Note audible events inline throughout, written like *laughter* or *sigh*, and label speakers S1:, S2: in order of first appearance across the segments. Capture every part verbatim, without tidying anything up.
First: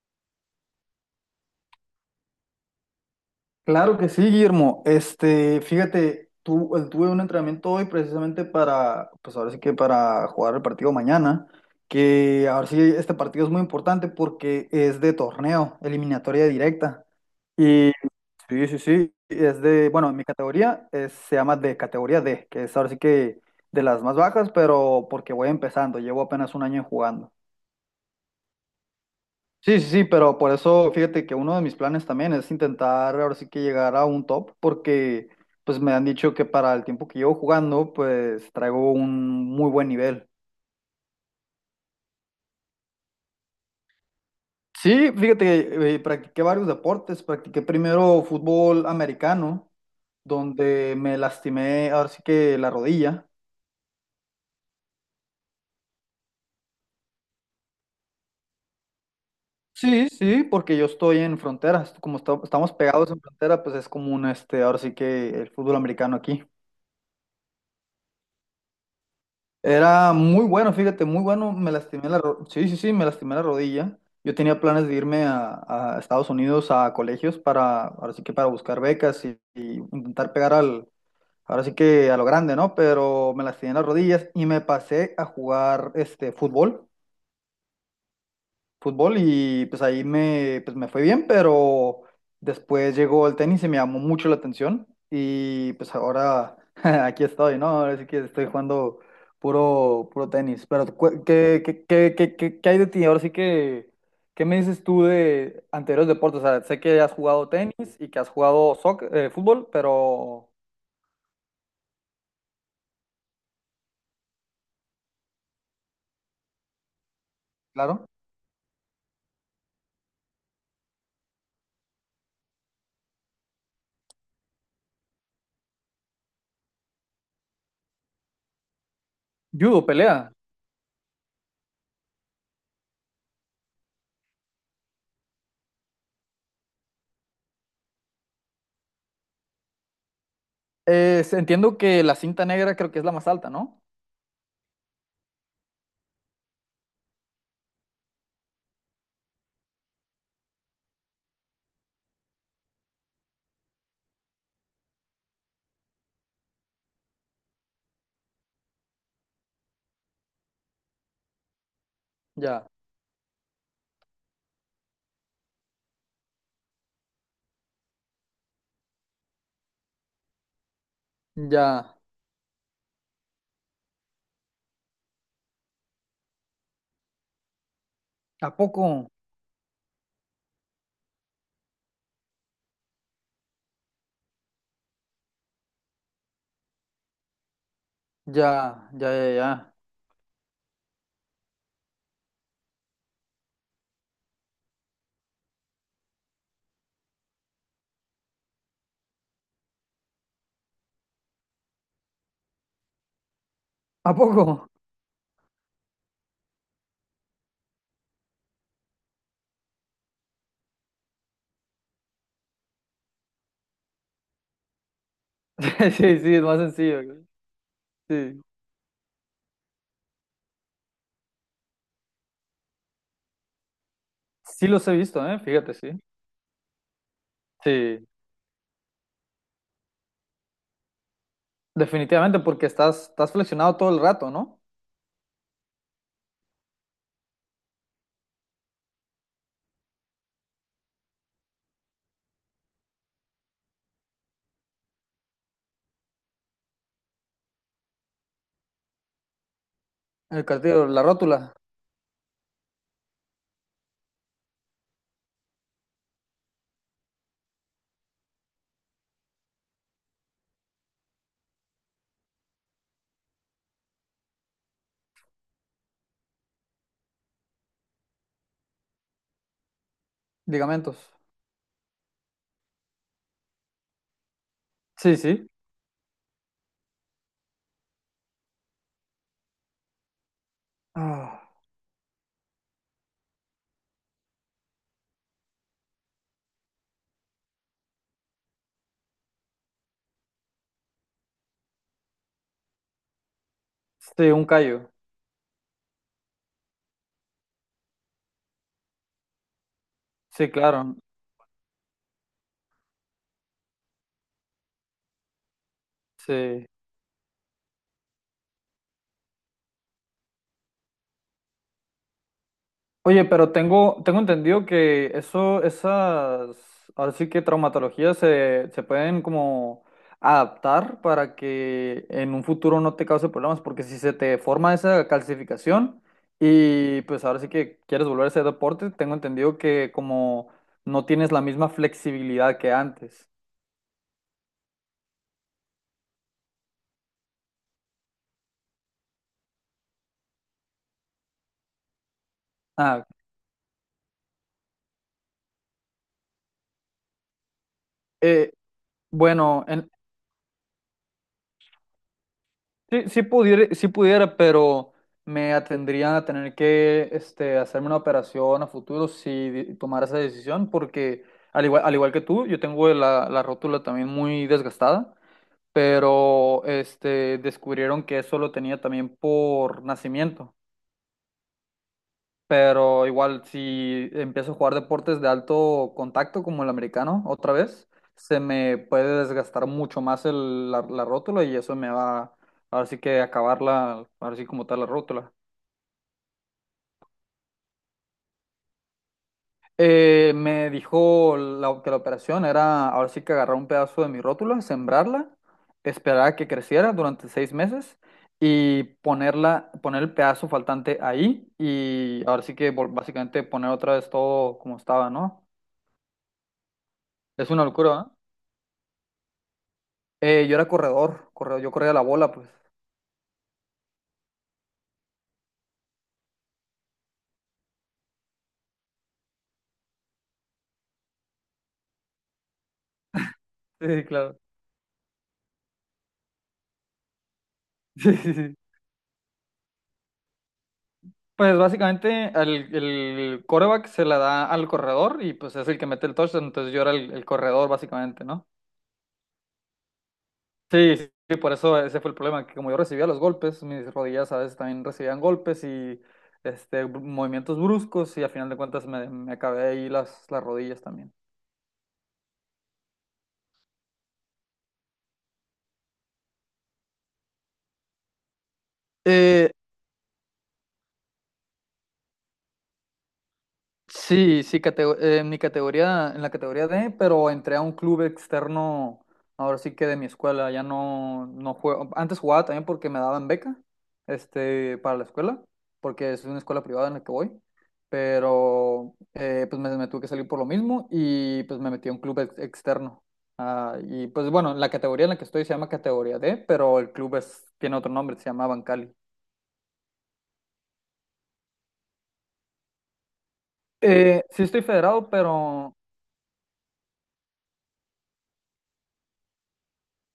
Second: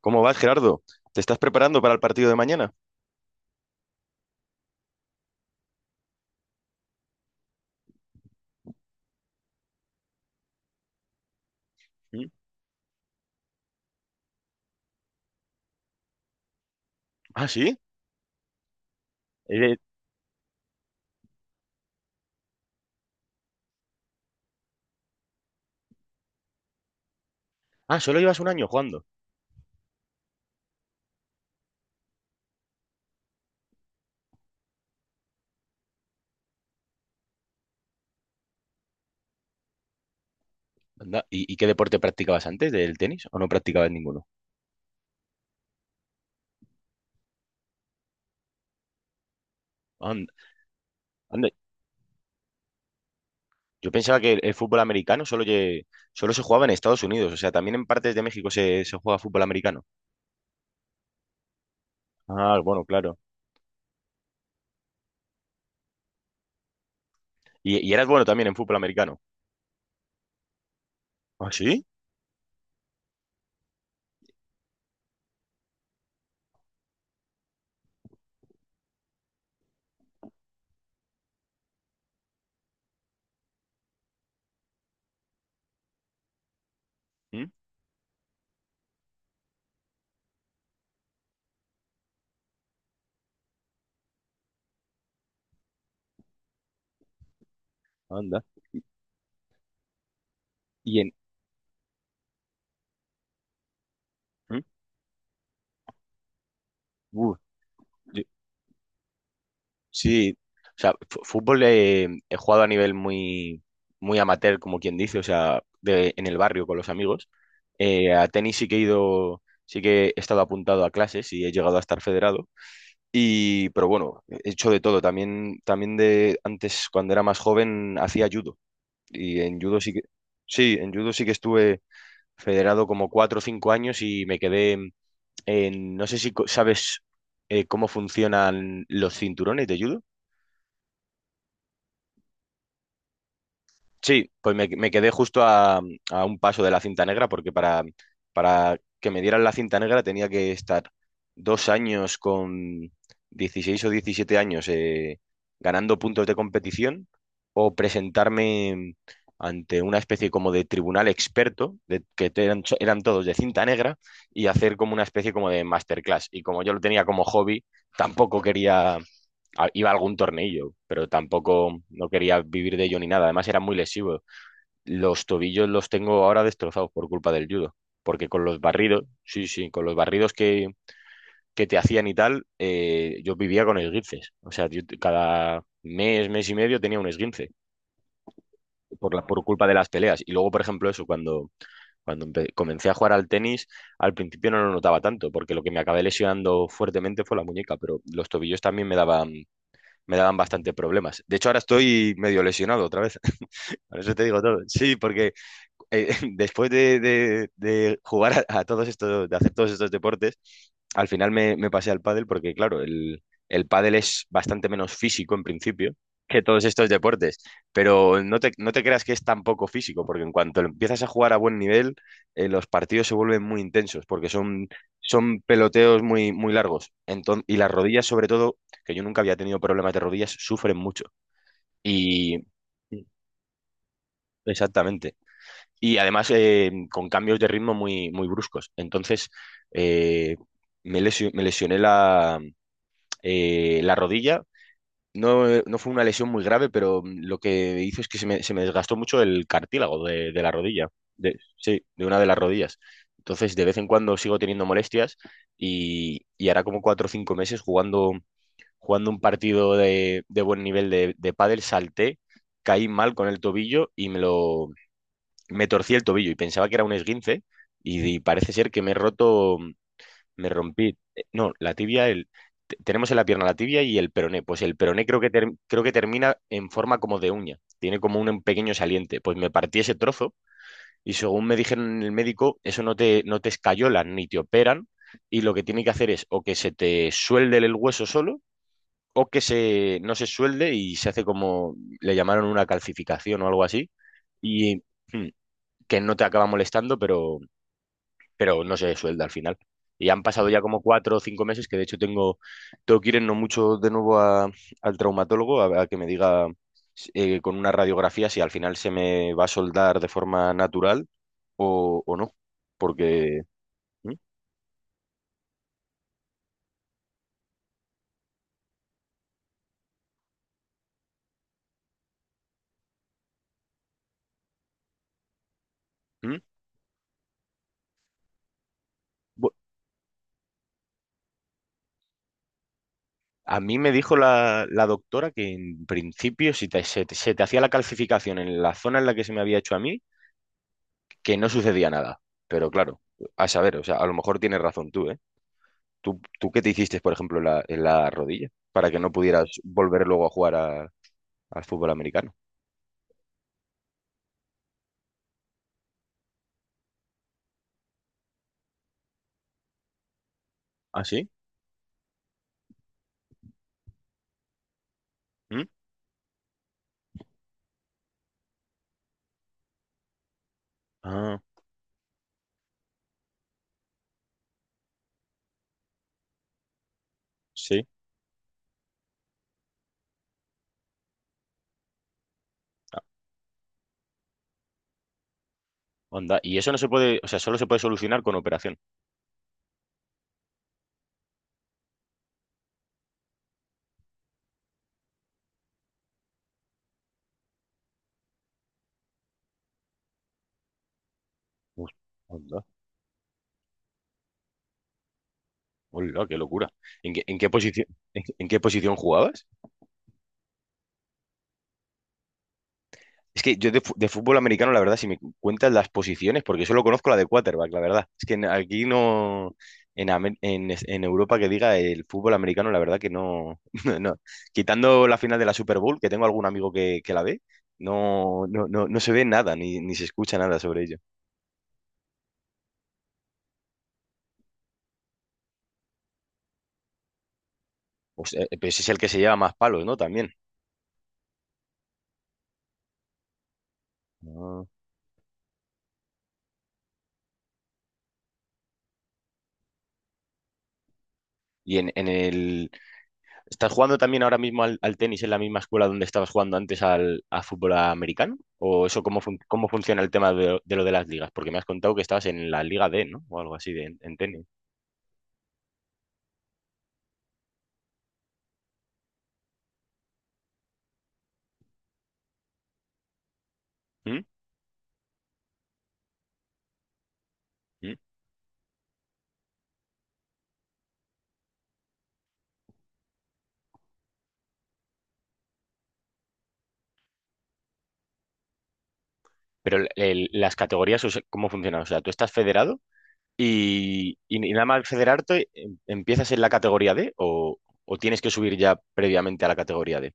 S1: ¿Cómo vas, Gerardo? ¿Te estás preparando para el partido de mañana?
S2: Claro que sí, Guillermo. Este, fíjate, tu- eh, tuve un entrenamiento hoy precisamente para, pues ahora sí que para jugar el partido mañana,
S1: ¿Mm?
S2: que ahora sí este partido es muy importante porque es de torneo, eliminatoria directa.
S1: Ah, sí.
S2: Y sí, sí, sí, es
S1: Eh,
S2: de, bueno, mi categoría es- se llama de categoría D, que es ahora sí que de las más bajas, pero porque voy empezando, llevo apenas un año jugando.
S1: ah, solo llevas un año jugando.
S2: Sí, sí, sí, pero por eso fíjate que uno de mis planes también es intentar ahora sí que llegar a un top, porque pues me han dicho que para el tiempo que llevo jugando, pues traigo un muy buen nivel.
S1: Anda. ¿Y, y qué deporte practicabas antes del tenis o no practicabas ninguno?
S2: Sí, fíjate que eh, practiqué varios deportes, practiqué primero fútbol americano,
S1: Anda,
S2: donde me
S1: anda.
S2: lastimé ahora sí que la rodilla.
S1: Yo pensaba que el, el fútbol americano solo, lle- solo se jugaba en Estados Unidos. O sea, también en partes de México se, se juega fútbol americano.
S2: Sí, sí, porque yo estoy en fronteras, como esta-
S1: Ah,
S2: estamos
S1: bueno,
S2: pegados
S1: claro.
S2: en frontera, pues es común este, ahora sí que el fútbol americano aquí.
S1: Y, y eras bueno también en fútbol americano.
S2: Era muy bueno, fíjate, muy
S1: Ah,
S2: bueno. Me
S1: sí.
S2: lastimé la ro- sí, sí, sí, me lastimé la rodilla. Yo tenía planes de irme a, a Estados Unidos a colegios para, ahora sí que para buscar becas y, y intentar pegar al, ahora sí que a lo grande, ¿no? Pero me lastimé las rodillas y me pasé a jugar este fútbol
S1: ¿Mm?
S2: fútbol y pues ahí me, pues me fue bien, pero después llegó el tenis y me llamó mucho la atención y pues ahora *laughs* aquí estoy, ¿no? Ahora sí que
S1: Anda.
S2: estoy jugando puro, puro tenis, pero
S1: Y en...
S2: cu- ¿qué, qué, qué, qué, qué- qué hay de ti? Ahora sí que, ¿qué me
S1: ¿Mm?
S2: dices tú de anteriores deportes? O sea, sé que has
S1: Uh,
S2: jugado tenis y que has jugado soc- eh, fútbol,
S1: Sí,
S2: pero
S1: o sea, fu- fútbol eh, he jugado a nivel muy, muy amateur, como quien dice. O sea, de- en el barrio con los amigos.
S2: claro,
S1: Eh, a tenis sí que he ido, sí que he estado apuntado a clases y he llegado a estar federado. Y pero bueno, he hecho de todo. También, también de antes, cuando era más joven, hacía judo. Y en judo
S2: judo,
S1: sí que,
S2: pelea.
S1: sí, en judo sí que estuve federado como cuatro o cinco años, y me quedé en, no sé si co- sabes eh, cómo funcionan los cinturones de judo.
S2: Eh, entiendo que la cinta negra creo que es la más alta, ¿no?
S1: Sí, pues me, me quedé justo a, a un paso de la cinta negra, porque para, para que me dieran la cinta negra tenía que estar dos años con dieciséis o diecisiete años eh, ganando puntos de competición, o presentarme ante una especie como de tribunal experto, de, que te- eran,
S2: Ya,
S1: eran todos de cinta negra, y hacer como una especie como de masterclass. Y como yo lo tenía como hobby, tampoco quería a- iba algún tornillo, pero tampoco
S2: ya.
S1: no quería vivir de ello ni nada. Además, era muy lesivo. Los tobillos los tengo ahora destrozados por culpa del judo, porque con
S2: ¿A
S1: los
S2: poco?
S1: barridos, sí, sí, con los barridos que, que te hacían y tal, eh, yo vivía con esguinces. O sea, yo te- cada mes, mes y medio tenía un esguince
S2: Ya, ya,
S1: por la,
S2: ya,
S1: por culpa de
S2: ya.
S1: las peleas. Y luego, por ejemplo, eso, cuando, cuando empe- comencé a jugar al tenis, al principio no lo notaba tanto, porque lo que me acabé lesionando fuertemente fue la muñeca, pero los tobillos también me daban me daban bastante problemas. De hecho, ahora estoy medio lesionado otra vez. *laughs* Por
S2: ¿A
S1: eso te digo
S2: poco?
S1: todo. Sí, porque eh, *laughs* después de, de- de jugar a, a todos estos, de hacer todos estos deportes, al final me, me pasé al pádel porque, claro, el, el pádel es bastante menos físico en principio
S2: *laughs* Sí, sí,
S1: que
S2: es más
S1: todos estos
S2: sencillo.
S1: deportes, pero no
S2: Sí.
S1: te, no te creas que es tan poco físico, porque en cuanto empiezas a jugar a buen nivel, eh, los partidos se vuelven muy intensos porque
S2: Sí
S1: son,
S2: los he visto, ¿eh?
S1: son
S2: Fíjate, sí.
S1: peloteos muy, muy largos. Enton- y las rodillas,
S2: Sí.
S1: sobre todo, que yo nunca había tenido problemas de rodillas, sufren mucho.
S2: Definitivamente
S1: Y
S2: porque estás, estás flexionado todo el rato, ¿no?
S1: exactamente. Y además eh, con cambios de ritmo muy, muy bruscos. Entonces eh, me, lesio- me lesioné la, eh, la rodilla. No, eh, no fue una lesión muy grave, pero mm, lo que hizo es que se me, se me desgastó mucho el cartílago de, de
S2: El
S1: la
S2: cartílago,
S1: rodilla.
S2: la
S1: De,
S2: rótula,
S1: sí, de una de las rodillas. Entonces de vez en cuando sigo teniendo molestias, y, y hará como cuatro o cinco meses jugando, jugando un partido de, de buen nivel de, de pádel, salté, caí mal con el tobillo y me lo, me torcí el tobillo y pensaba que era un esguince, y, y parece ser que me he roto, me rompí,
S2: ligamentos.
S1: eh, no, la tibia, el, te- tenemos en la pierna la tibia y el peroné. Pues el peroné
S2: Sí,
S1: creo que,
S2: sí.
S1: ter- creo que termina en forma como de uña, tiene como un pequeño saliente, pues me partí ese trozo. Y según
S2: Ah,
S1: me dijeron el médico, eso no te, no te escayolan ni te operan, y lo que tiene que hacer es o que se te suelde el hueso solo, o que se, no se suelde y se hace como, le llamaron una calcificación o algo así.
S2: sí, un
S1: Y
S2: callo.
S1: hmm, que no te acaba molestando, pero, pero no se suelda al final. Y han pasado
S2: Sí,
S1: ya como
S2: claro.
S1: cuatro o cinco meses, que de hecho tengo, tengo que ir en no mucho de nuevo a- al traumatólogo a, a que me diga
S2: Sí.
S1: eh, con una radiografía si al final se me va a soldar de forma natural o, o no.
S2: Oye,
S1: Porque
S2: pero tengo,
S1: ¿mm?
S2: tengo entendido que eso, esas, ahora sí que traumatologías se, se pueden como adaptar para que en un futuro no te cause problemas, porque si se te forma esa calcificación
S1: ¿Mm?
S2: y pues ahora sí que quieres volver a ese deporte, tengo
S1: Bu-
S2: entendido que como no tienes la misma flexibilidad que antes.
S1: a mí me dijo la, la doctora que en principio si te- se, te- se te hacía la calcificación en la zona en la que se me había hecho a mí, que no sucedía nada. Pero claro,
S2: Ah,
S1: a saber, o sea, a lo mejor tienes razón tú, ¿eh? ¿Tú, tú qué te hiciste, por ejemplo, en la, en la rodilla
S2: eh,
S1: para que no pudieras
S2: bueno, en,
S1: volver luego a jugar a- al fútbol americano?
S2: Sí, sí pudiera, sí pudiera, pero me atendrían a tener que este, hacerme una operación a futuro si di- tomara esa decisión,
S1: ¿Ah,
S2: porque
S1: sí?
S2: al igual, al igual que tú, yo tengo la, la rótula también muy desgastada,
S1: ¿Mm?
S2: pero este, descubrieron que eso lo tenía también por nacimiento,
S1: Ah,
S2: pero igual si empiezo a jugar deportes de alto contacto como el americano otra
S1: sí.
S2: vez, se me puede desgastar mucho más el- la, la rótula y eso me va, ahora sí
S1: Ah,
S2: que acabarla, ahora sí como tal la rótula.
S1: onda. Y eso no se puede, o sea, solo se puede solucionar con operación.
S2: Eh, me dijo la- que la operación era ahora sí que agarrar un pedazo de mi rótula, sembrarla, esperar a que creciera durante seis meses y ponerla, poner el pedazo faltante ahí
S1: Uf,
S2: y ahora sí
S1: onda.
S2: que vol- básicamente poner otra vez todo como estaba, ¿no?
S1: Hola, qué locura. ¿En qué, en
S2: Es
S1: qué
S2: una
S1: posición,
S2: locura, ¿eh?
S1: en, en qué posición jugabas?
S2: Eh, yo era corredor, corredor, yo corría la bola, pues.
S1: Es que yo de, fu- de fútbol americano, la verdad, si me cuentas las posiciones, porque solo conozco la de quarterback, la verdad. Es que en- aquí no, en, Amé- en, es- en Europa que diga el fútbol americano, la verdad que no, *laughs* no,
S2: Sí,
S1: no.
S2: claro. *laughs*
S1: Quitando la final de la Super Bowl, que tengo algún amigo que, que la ve,
S2: Sí, sí,
S1: no,
S2: sí.
S1: no, no, no se ve nada, ni, ni se escucha nada sobre ello.
S2: Pues básicamente el, el quarterback se la da al corredor y pues es el que mete el touchdown, entonces yo era el, el corredor básicamente,
S1: Pues, eh,
S2: ¿no?
S1: pues es el que se lleva más palos, ¿no? También.
S2: Sí, sí, sí, por eso ese fue el problema, que como yo recibía los golpes, mis rodillas a veces
S1: Ah.
S2: también recibían golpes y este, br- movimientos bruscos y a final de cuentas me, me acabé ahí las, las rodillas también.
S1: Y en, en el, ¿estás jugando también ahora mismo al, al tenis en la misma escuela donde estabas jugando antes al a fútbol americano? ¿O eso cómo, fun-
S2: Eh,
S1: cómo funciona el tema de, de lo de las ligas? Porque me has contado que estabas en la Liga D, ¿no? O algo así de, en, en
S2: Sí,
S1: tenis.
S2: sí, catego- eh, en mi categoría, en la categoría D, pero entré a un club externo, ahora sí que de mi escuela, ya no, no juego, antes jugaba también porque me daban beca,
S1: ¿Mm?
S2: este, para la escuela, porque es una escuela privada en la que voy,
S1: ¿Mm?
S2: pero eh, pues me, me tuve que salir por lo mismo y pues me metí a un club ex- externo. Ah, y pues bueno, la categoría en la que estoy se llama categoría D, pero el club es, tiene otro nombre, se llama Bancali.
S1: Pero el- el- las categorías, o sea, ¿cómo funcionan? O sea, ¿tú estás federado y,
S2: Eh,
S1: y
S2: sí estoy
S1: nada más
S2: federado,
S1: federarte
S2: pero
S1: em- empiezas en la categoría D? ¿O o tienes que subir ya previamente a la categoría D?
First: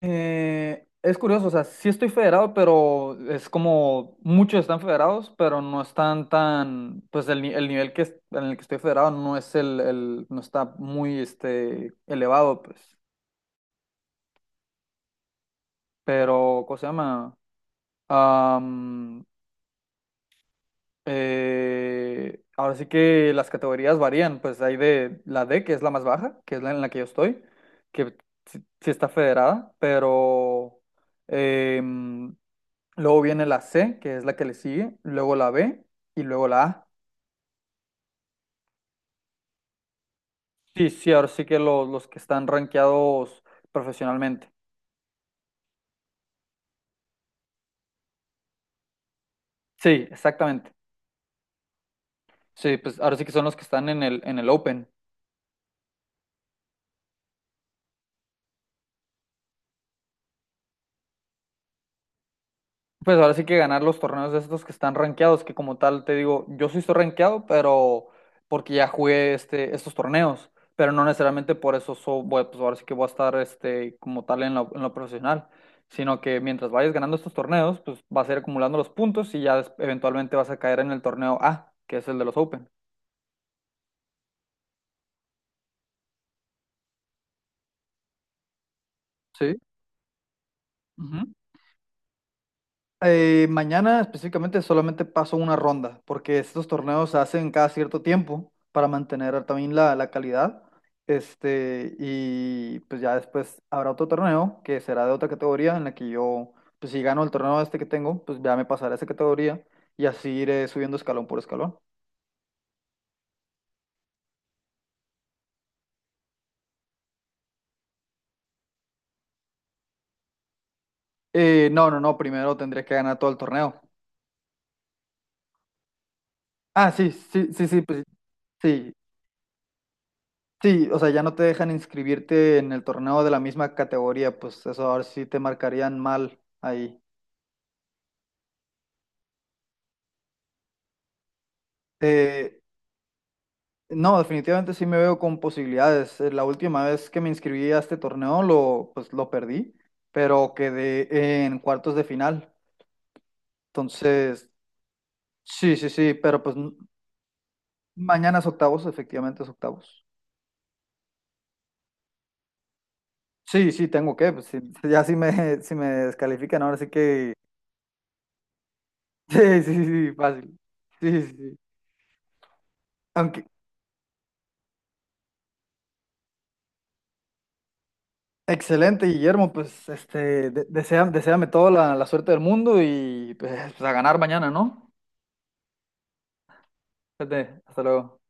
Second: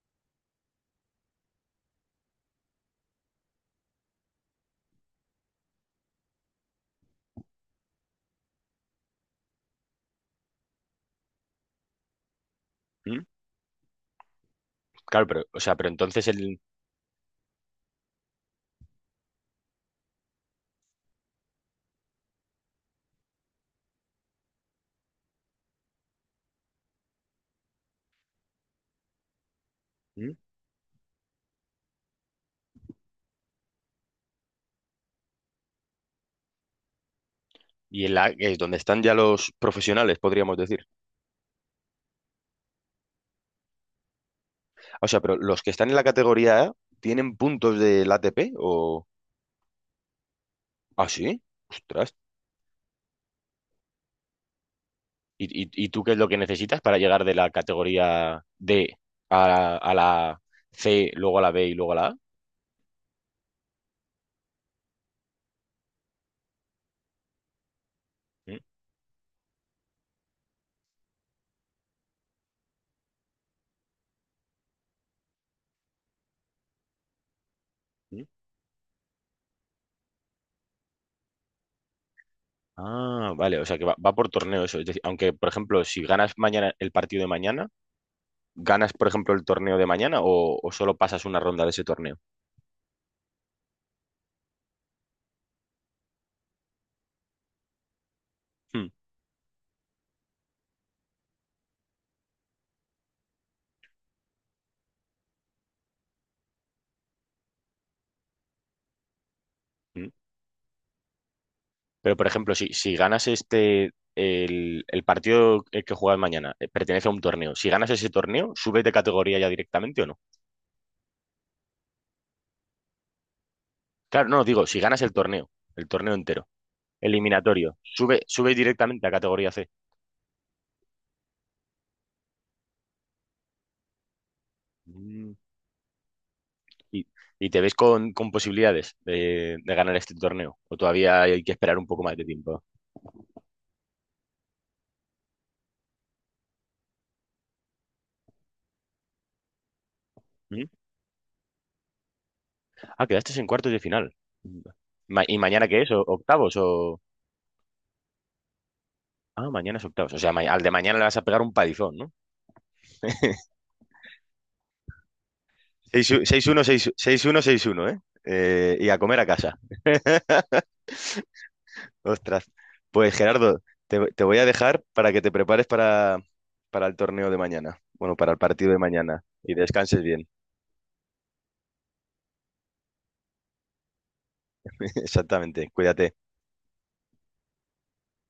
S2: Eh, es curioso, o sea, sí estoy federado, pero es como muchos están federados, pero no están tan, pues el, ni- el nivel que es- en el que estoy federado no es el, el- no está muy este elevado, pues.
S1: ¿Mm? Claro, pero, o sea, pero entonces el...
S2: Pero, ¿cómo se llama? Eh, ahora sí que las categorías varían, pues hay de la D, que es la más baja, que es la en la que yo estoy, que sí, sí está federada,
S1: ¿Mm?
S2: pero em, luego viene la C, que es la que le sigue, luego la B y luego la A.
S1: Y en la, que es donde están ya los profesionales, podríamos decir.
S2: Sí, sí, ahora sí que los, los que están rankeados profesionalmente.
S1: O sea, pero los que están en la categoría A tienen puntos del A T P o...
S2: Sí, exactamente.
S1: Ah, sí. Ostras.
S2: Sí, pues ahora sí que son los que están en el, en el Open.
S1: ¿Y, y- y tú qué es lo que necesitas para llegar de la categoría D a la, a la C, luego a la B y luego a la A?
S2: Pues ahora sí que ganar los torneos de estos que están rankeados, que como tal te digo, yo sí estoy rankeado, pero
S1: Mm,
S2: porque ya jugué este, estos torneos, pero no necesariamente por eso so- voy- pues ahora sí que voy a estar este, como tal en lo, en lo profesional, sino que mientras vayas ganando estos torneos, pues
S1: mm.
S2: vas a ir acumulando los puntos y ya des- eventualmente vas a caer en el torneo A, que es el de los Open.
S1: Ah, vale, o sea que va, va por torneo eso. Es decir, aunque, por ejemplo, si ganas mañana el partido de mañana, ¿ganas, por ejemplo, el
S2: Sí.
S1: torneo de mañana o, o solo pasas una ronda de ese torneo?
S2: Eh, mañana específicamente solamente paso una ronda, porque estos torneos se hacen cada cierto tiempo
S1: Hmm,
S2: para mantener también la, la calidad. Este, y pues ya después habrá otro torneo que será de otra categoría en la que yo, pues si gano el torneo este que tengo, pues ya me pasaré a esa categoría y
S1: hmm.
S2: así iré subiendo escalón por escalón.
S1: Pero, por ejemplo, si, si ganas este, el, el partido el que juegas mañana, eh, pertenece a un torneo. Si ganas ese torneo, ¿subes de categoría ya directamente o no?
S2: Eh, no, no, no, primero tendré que ganar todo el torneo.
S1: Claro, no, digo, si ganas el torneo, el torneo entero,
S2: Ah, sí, sí, sí,
S1: eliminatorio,
S2: sí, pues
S1: sube, sube
S2: sí,
S1: directamente a categoría C.
S2: Sí, o sea, ya no te dejan inscribirte en el torneo de la misma categoría, pues eso ahora sí
S1: Mm.
S2: te marcarían mal ahí.
S1: Y, y te ves con, con posibilidades de, de ganar este torneo. O todavía hay que esperar un poco más de
S2: Eh,
S1: tiempo.
S2: no, definitivamente sí me veo con posibilidades. Eh, La última vez que me inscribí a este torneo lo, pues lo perdí, pero
S1: Mm.
S2: quedé en cuartos de final.
S1: Ah, quedaste en cuartos de final.
S2: Entonces,
S1: Ma- ¿y mañana
S2: sí,
S1: qué
S2: sí,
S1: es? ¿O-
S2: sí, pero pues
S1: octavos
S2: n-
S1: o...?
S2: mañana es octavos, efectivamente es
S1: Ah, mañana es
S2: octavos.
S1: octavos. O sea, ma- al de mañana le vas a pegar un palizón, ¿no? *laughs*
S2: Sí, sí, tengo que, pues sí, ya si me, *laughs* si me descalifican, ahora sí que...
S1: seis uno,
S2: *laughs*
S1: seis uno, ¿eh? Eh, Y a comer a casa.
S2: Sí, sí, sí, fácil. Sí, sí, sí.
S1: Ostras. Pues
S2: Aunque,
S1: Gerardo, te, te voy a dejar para que te prepares para, para el torneo de mañana. Bueno, para el partido de
S2: excelente,
S1: mañana.
S2: Guillermo.
S1: Y
S2: Pues
S1: descanses bien.
S2: este, de- desea- deséame toda la, la suerte del mundo y pues, a ganar mañana, ¿no?
S1: *laughs* Exactamente. Cuídate.
S2: Fíjate, hasta luego.